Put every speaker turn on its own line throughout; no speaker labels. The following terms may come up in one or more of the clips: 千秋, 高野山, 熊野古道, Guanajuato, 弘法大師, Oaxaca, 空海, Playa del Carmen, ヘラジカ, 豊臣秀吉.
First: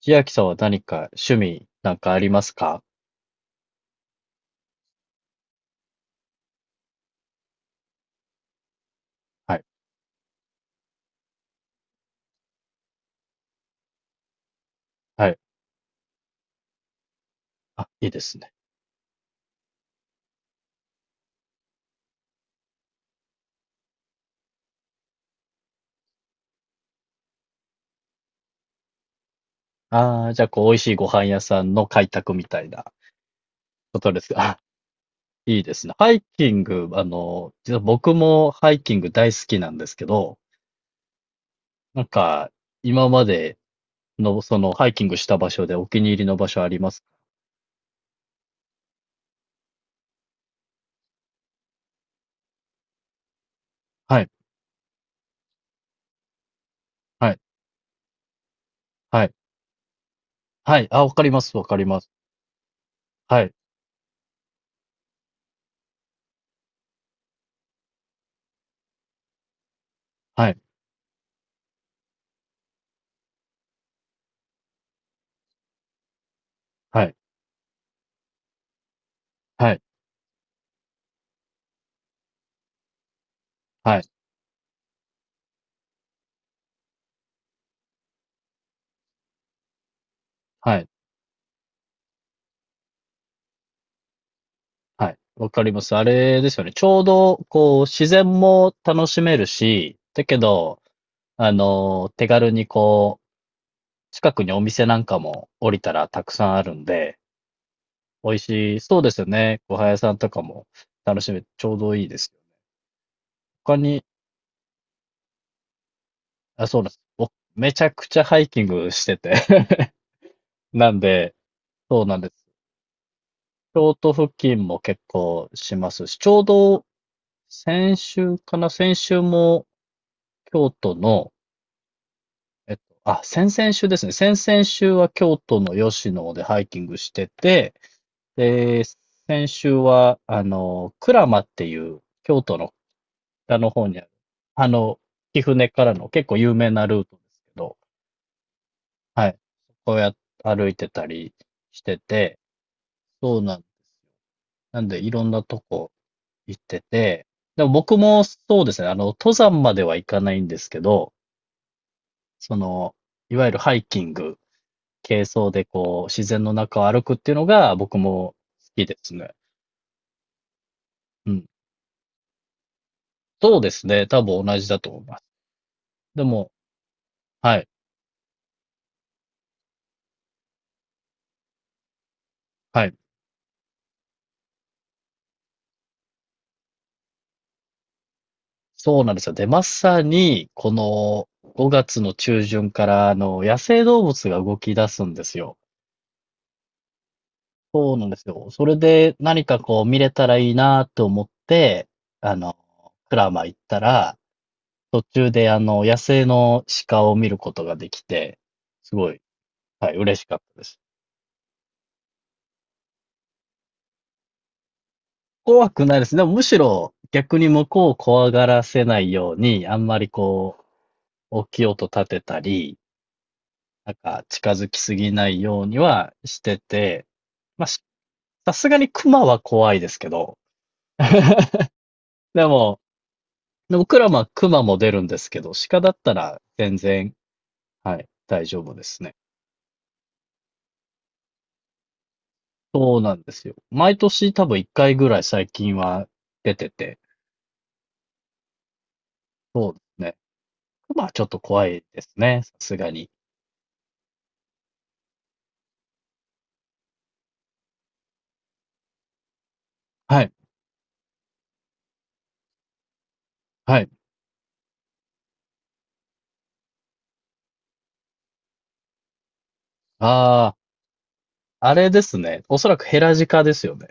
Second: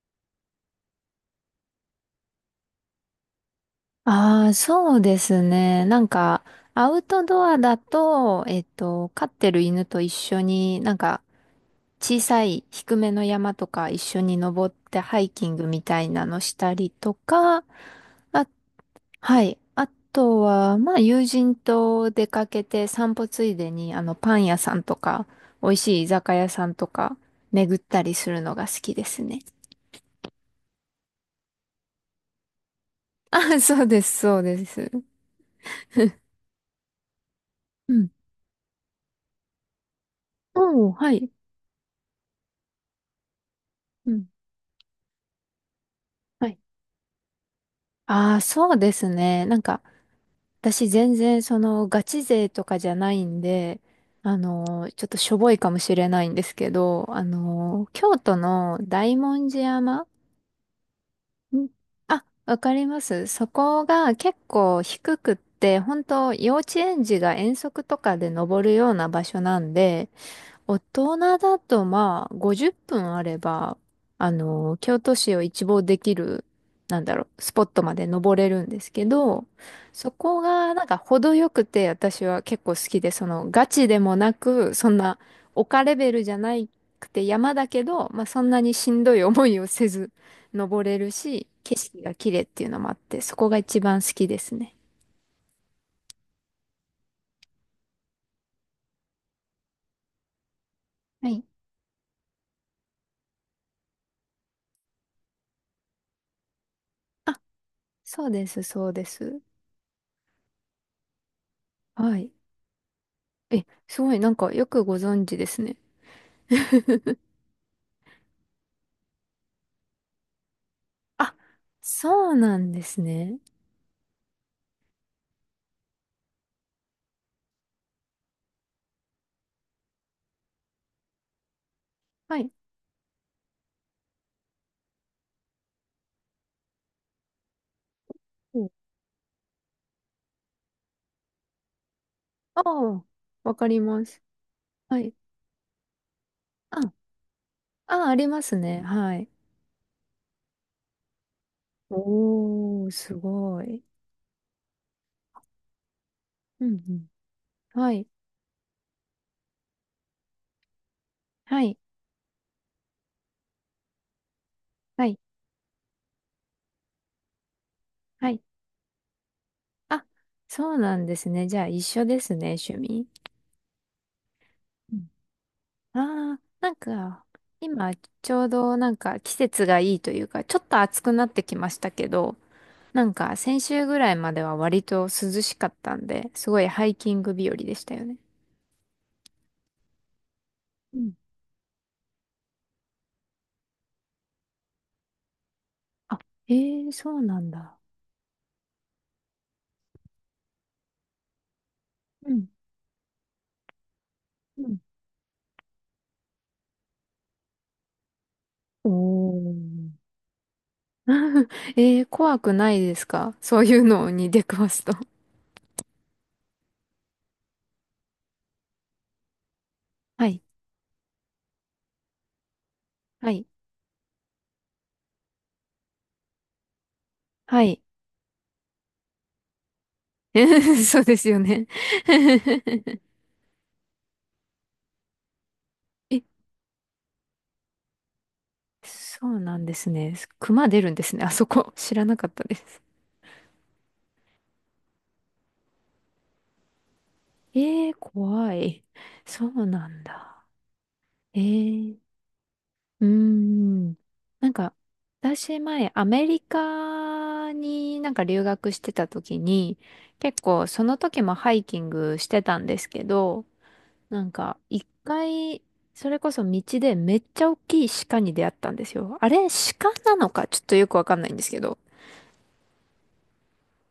千秋さんは何か趣味なんかありますか？
ああ、そうですね。なんか、アウトドアだと、飼って
は
る
い。
犬と一緒に、なんか、小さい低めの山とか一緒に登ってハ
は
イ
い。
キングみたいなのしたりとか、
あ、いいです
あ、
ね。
はい。あとは、まあ、友人と出かけて散歩ついでに、パン屋さんとか、美味しい居酒屋さんとか、巡ったりするのが好きですね。
ああ、じゃあ、こう、美味しいご飯屋さんの開拓みたいな
あ、そう
こ
で
と
す、
です
そ
が、
う
あ、
です。
いいですね。ハイキング、実は
うん。
僕もハイキング大好きなんですけど、
おー、はい。
なんか、今まで
うん。
の、ハイキングした場所でお気に入りの場
はい。
所あります？
ああ、そうですね。なんか、私全然そのガチ勢とかじゃないんで、
はい、
ちょっとしょぼいかもしれないんですけど、
はい、
京都の大
はい、
文字山。
はい。あ、わかります、わ
ん。
かります。
あ、わかります。
は
そ
い、
こが結構低くって、本当幼稚園児が遠足とかで登るような場所なんで、
はい、
大人だとまあ50分あれば、京都市を一望できる、な
は
んだ
い、
ろう、スポットまで登れるんですけど、
はい、
そこがなんか程よくて私は結構好きで、そのガチで
はい、
もなく、そんな丘レベルじゃなくて山だけど、まあそんなにしんどい思いをせず
は
登
い。
れるし、景色が綺麗っていうのもあって、そこが一番好きですね。
はい。わかります。あれですよね。ちょうど、こう、自然も楽しめるし、だけど、
はい。
手軽にこう、近くにお店なんかも降りたらたくさんあるんで、
あ、そう
美味
です、
しい。
そう
そう
で
ですよ
す。
ね。ごは屋さんとかも楽しめて、ちょうどいい
は
で
い。
す。
え、
他に、
すごい、なんかよくご存知ですね。
あ、そうなんです。僕、めちゃくちゃハイキングしてて なんで、
あ、
そうなんで
そう
す。
なんですね。
京都付近も結構しますし、ちょうど先週かな先週も京都の
はい。
あ、先々週ですね。先々週は京都の吉野でハイキングしてて、
お。
で、先週は、鞍馬っていう京都
あ
の
あ、わ
北
か
の
り
方にあ
ま
る、
す。
あの、
はい。
貴船からの結構有名
あ、
なルートですけど、
あ、ありますね。は
は
い。
い。そこをや、歩いてたりしてて、
おー、す
そうな
ご
ん、
い。
なんでいろんなとこ行っ
う
て
んうん。
て、でも
は
僕
い。
もそうですね、登山までは行かないんですけど、
はい。
その、いわゆるハイキング
はい。
軽装でこう、自然の中を歩くっていうのが僕
は
も好
い。
きですね。
あ、そうなんです
うん。
ね。じゃあ、一緒ですね、趣味。
そうですね。多分同じだと
う
思い
ん。
ます。で
ああ、
も、
なんか、
はい、
今、ちょうどなんか季節がいいというか、ちょっと暑くなってきましたけど、
はい。
なんか先週ぐらいまでは割と涼しかったんで、すごいハイキング日和でしたよね。
そうなんですよ。で、まさに、こ
うん。
の5月の中旬から、野生動物が動き出すんですよ。
あ、えー、そうなんだ。
そうなんですよ。それで何かこう見れたらいいなと思って、
う
あ
ん。
の、クラマ行ったら、
うん。
途中で野生の鹿を見ることができて、
お
すごい、はい、
ー。
嬉しかったです。
えー、怖くないですか？ そういうのに出くわすと。
怖くないですね。でもむしろ逆に向こうを怖がらせないように、あんまり
はい。
こう、大きい音立てたり、
はい。
なんか近づきすぎないようにはしてて、
は
まあ、
い。
さすがに熊は怖いですけど、
そうですよね。
で も、でも僕らは熊も出るんですけど、鹿だった
え、
ら全然、はい、大丈夫ですね。
そうなんですね。熊出るんですね。あそこ。知らなかったです。
そうなんですよ。毎年多分1回ぐらい最近は出てて、
えー、怖い。そう
そうで
な
す
ん
ね。
だ。
熊はちょっと怖い
ええ、
ですね。さすが
うー
に。
ん。なんか、私前、アメリカになんか留学してた時に、
はい、
結構その時もハイキングしてたんですけど、
はい。
なんか一回、それこそ道でめっちゃ大きい鹿に出会ったんですよ。あれ、鹿なの
あ
か
あ。
ちょっとよくわかんないんですけ
あ
ど。
れですね。おそらくヘラジカですよね。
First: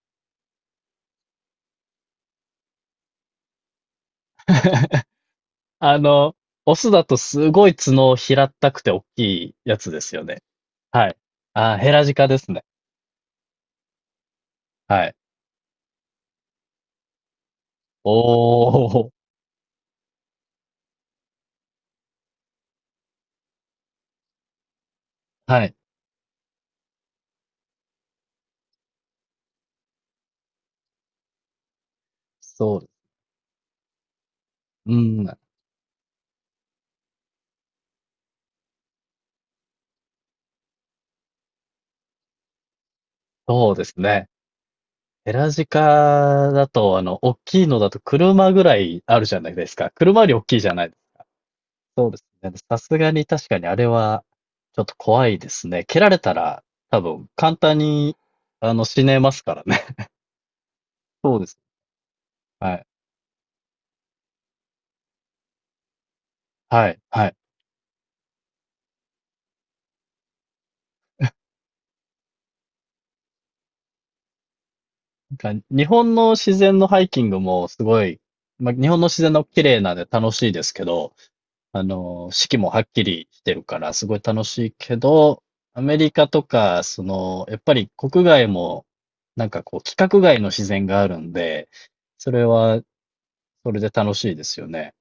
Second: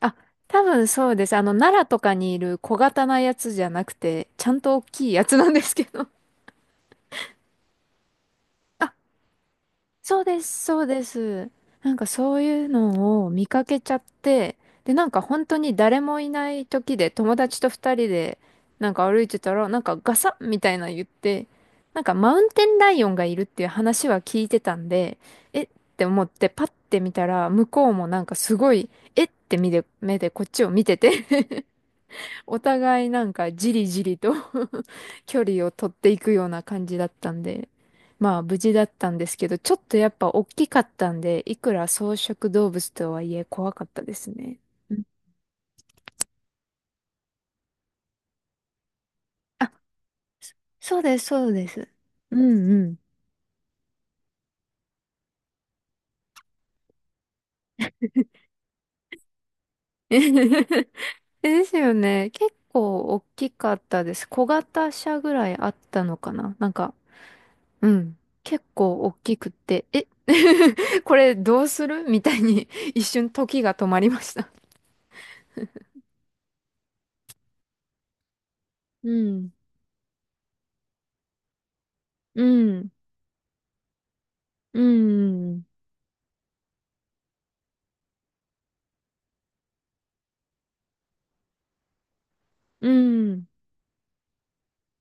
あ、多分そうです。奈良とかにいる小型なやつじゃなくて、ちゃんと大 きいやつなんですけ
あ
ど。
の、オスだとすごい角を平ったく て
あ、
大きいやつです
そ
よ
うで
ね。
す、そうで
はい。
す。
あー、ヘ
なん
ラ
か
ジカ
そ
で
う
すね。
いうのを見かけちゃって、で、
は
なん
い。
か本当に誰もいない時で友達と二人
お
でなん
ー。
か歩いてたら、なんかガサッみたいなの言って、なんかマウンテンライオンがいるっていう話は聞いてたんで、え
は
っ
い。
て思ってパッて見たら、向こうもなんかすごい、えって目で、目でこっちを見ててお
そう。
互いなんかじりじりと
うん。
距離を取っていくような感じだったんで、まあ無事だったんですけど、ちょっとやっぱ大きかったんで、いくら草食動物とはいえ
そ
怖
うで
かっ
す
たで
ね。
すね。うん。
ヘラジカだと、大きいのだと車ぐらいあるじゃないで
あ、
すか。車より大
そ
きいじゃないで
そ
す
うで
か？
す、そうです。
そうです
う
ね。
ん
さ
う
す
ん。
がに確かにあれは、ちょっと怖いですね。蹴られたら、多分簡単に、死ねますからね。そうです。
ですよね。結
はい。
構大きかったです。小型車ぐらいあったのかななん
は
か、
い、はい。
うん。結構大きくって、え、 これどうするみたいに一瞬時が止まりました。
なんか、日本の自然のハイキングもすごい、まあ、日本の
う
自然の
ん、
綺麗なんで楽しいですけど、
う
四季もはっ
ん、
きりしてるからすごい楽しい
う
けど、
ん、
アメリカとか、やっぱり国外も、なんかこう、規格外の自然があるんで、それは、
うん、
それで楽しいですよね。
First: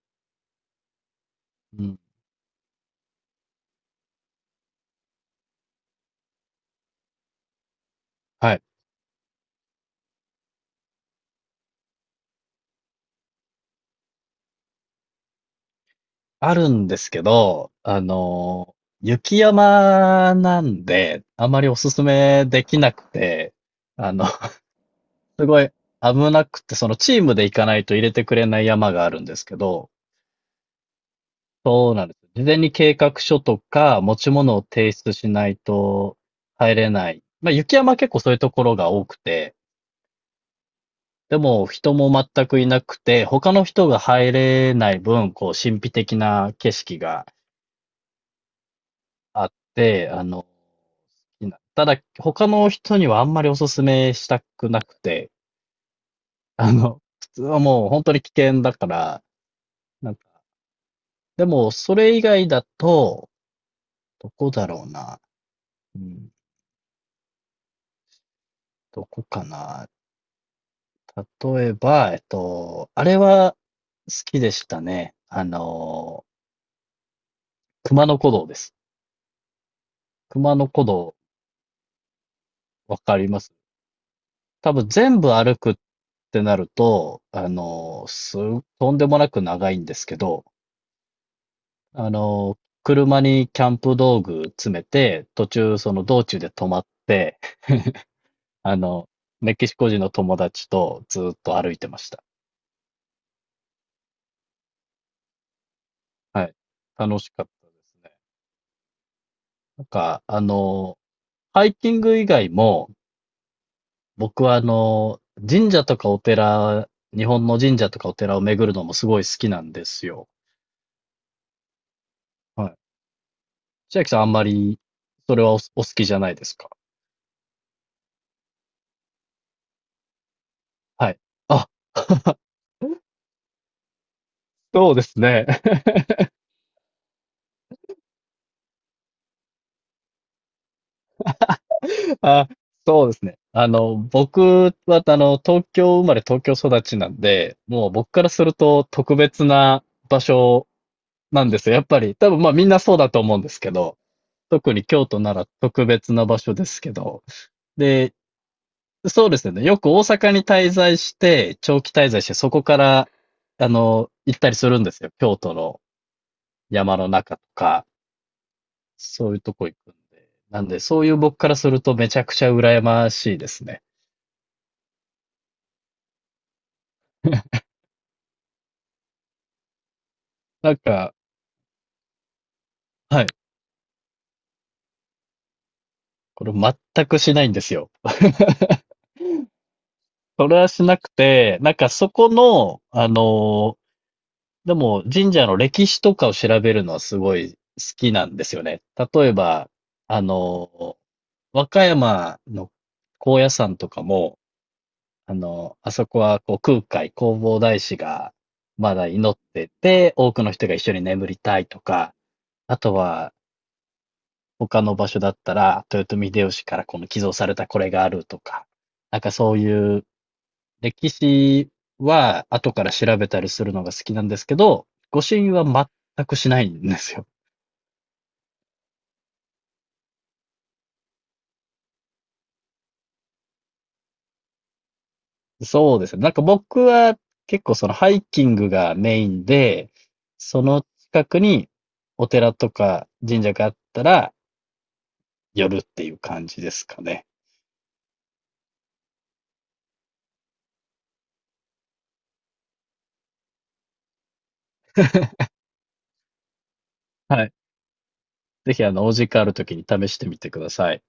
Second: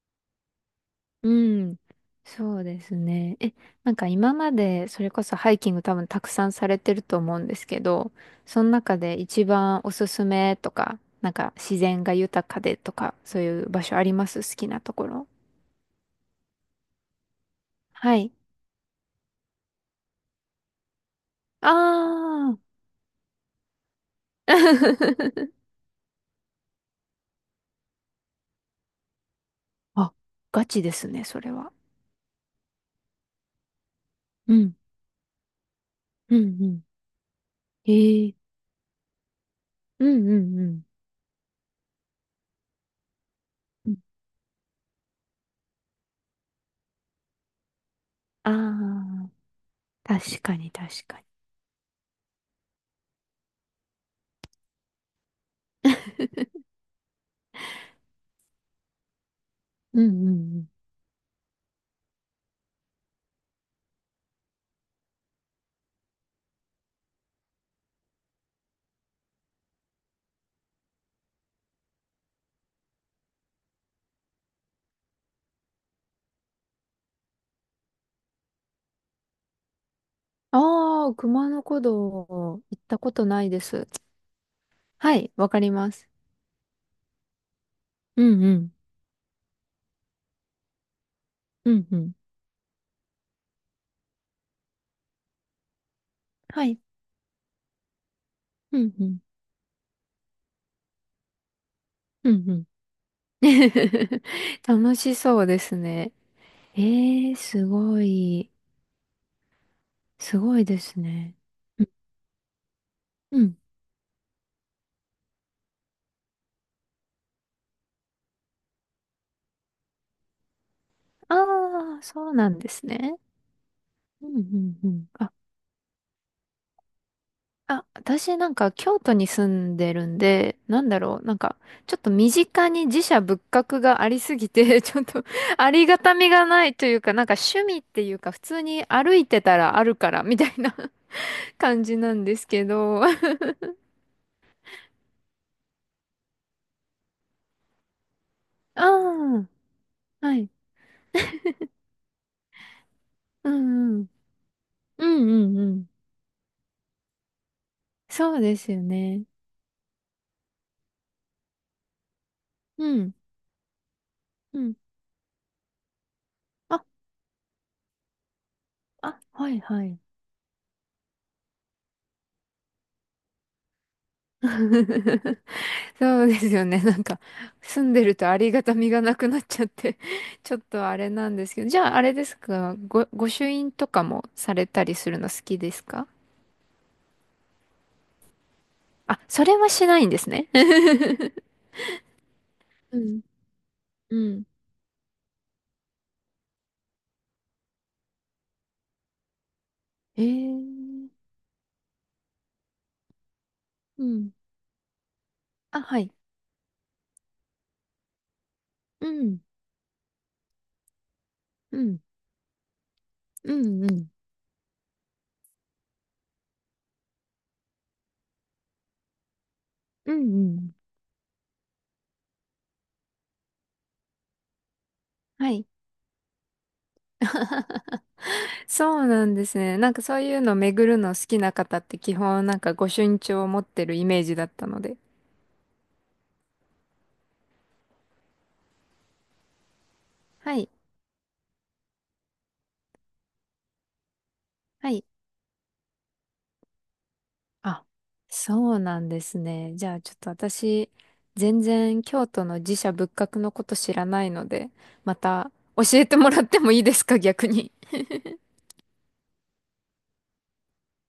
うん、
うん。
そうですね。え、なんか今までそれこそハイキング多分たくさんされてると思うんですけど、
はい。
その中で一番おすすめとか、なんか自然が豊かでとか、そういう場所あります？好きなところ。
あるんですけど、
はい。
雪山なんで、あまり
あ
おすすめ
ー。
できなくて、あのす ごい危なくて、チームで行かないと入れてくれない山があるんですけど、
あ、ガチですね、それは。
そうなんです。事前に計画書とか持ち
う
物を
ん、
提出しないと
うん、う
入
ん。
れない。まあ、雪山
え
は結構そういうと
ー、
ころが多くて、
うん、うん、
でも人も全くいなくて、他の人
う
が
ん。
入れない分、こう神秘的な景色が
ああ
あって、
ー、確かに確かに。
いいな。ただ他の人にはあんまりおすすめしたくなくて、普通はもう本当に危険だから、
うん
なんか
うんうん。
でも、それ以外だと、どこだろうな。うん、どこかな。例えば、あれは好きでしたね。熊野古道です。熊野古
あ
道、
あ、熊野古道行っ
わ
たこ
か
と
りま
ない
す。
です。
多分
は
全
い、
部
わ
歩
か
く
り
っ
ます。
てなると、
うんうん。
とんでもなく長いんですけど、
うんう
あ
ん。
の、車にキャンプ道具詰めて、途中その道中で
は
止ま
い。
って、あ
うんう
の、
ん。
メキシコ人の友達とずっと歩いてました。
うんうん。楽しそうですね。
はい。楽し
ええ、
かっ
す
たです
ご
ね。
い。
なんか、
すごいですね。
ハイキング以外も、
うん。
僕は神社とかお寺、日本の神社とかお寺を巡るのもすごい好きなんですよ。
ああー、そうなん
は
で
い。
すね。
千秋さんあ
う
ん
んう
まり、
んうん。あ、
それはお好きじゃないですか？
あ、私なんか京都に住んでるんで、なんだ
はい。
ろう、なんか
あ、
ちょっと身 近に寺社仏閣がありすぎて、
そう
ち
で
ょっ
す
と
ね。
ありがたみがないというか、なんか趣味っていうか普通に歩いてたらあるからみたいな 感じな んで
あ、
すけど。
そう
あ
ですね。僕は、東京生まれ東京育ちなんで、もう僕からすると特別
あ、
な場
はい。
所なんですよ。やっぱり、多分まあみんなそうだと思うんで
う
すけど、
んうん。
特に京
う
都
ん
なら
うんう
特
ん。
別な場所ですけど。で、
そうですよね。
そうですね。よく大阪に滞在して、長期滞在して、そこか
う
ら、
ん。
行ったり
う
す
ん。
るんですよ。京都の
あ、
山の中とか、
あ、
そういう
は
と
い
こ行
は
くん
い。
で。なんで、そういう僕からするとめちゃくちゃ羨ましいですね。
そうですよね。なんか、住んでるとありがたみがなくなっちゃって ちょっ
なん
とあれ
か、
なんですけど。じゃあ、あれですか、
はい。
御朱印とかもされたりするの好きですか？
これ全くしないんですよ。
あ、それはしないんです
そ
ね。
れはしなく て、なんかそこの、
うん、うん。
でも、神社の歴史とかを調べるのはすごい好きなんですよね。例えば、
え
あの、
ー、
和歌山の高野山とか
うん。
も、
あ、
あ
は
そ
い。
こはこう空海、弘法大師がまだ
う
祈っ
ん、
てて、多くの人が一緒に眠りたい
う
と
ん、
か、あとは
うん、うん、
他の場所だったら、豊臣秀吉からこの寄贈されたこれがあるとか、なんかそういう
うん、うん。
歴史は後から調べたりするのが好きなんですけど、御朱
は
印は
い。
全くしないんですよ。
そうなんですね。なんかそういうの巡るの好きな方って基本なんか御朱印帳を持ってるイメージだったので。
そうですね。なんか僕は結構そのハイキングがメインで、
は
そ
い。
の近くにお寺とか神社があったら
はい。
寄るっていう感じですかね。
あ、そうなんですね。じゃあちょっと私、全然京都の寺社仏閣のこと知らないので、また教えてもらってもいいですか、
は
逆
い。
に。
ぜひお時間ある時に試してみてください。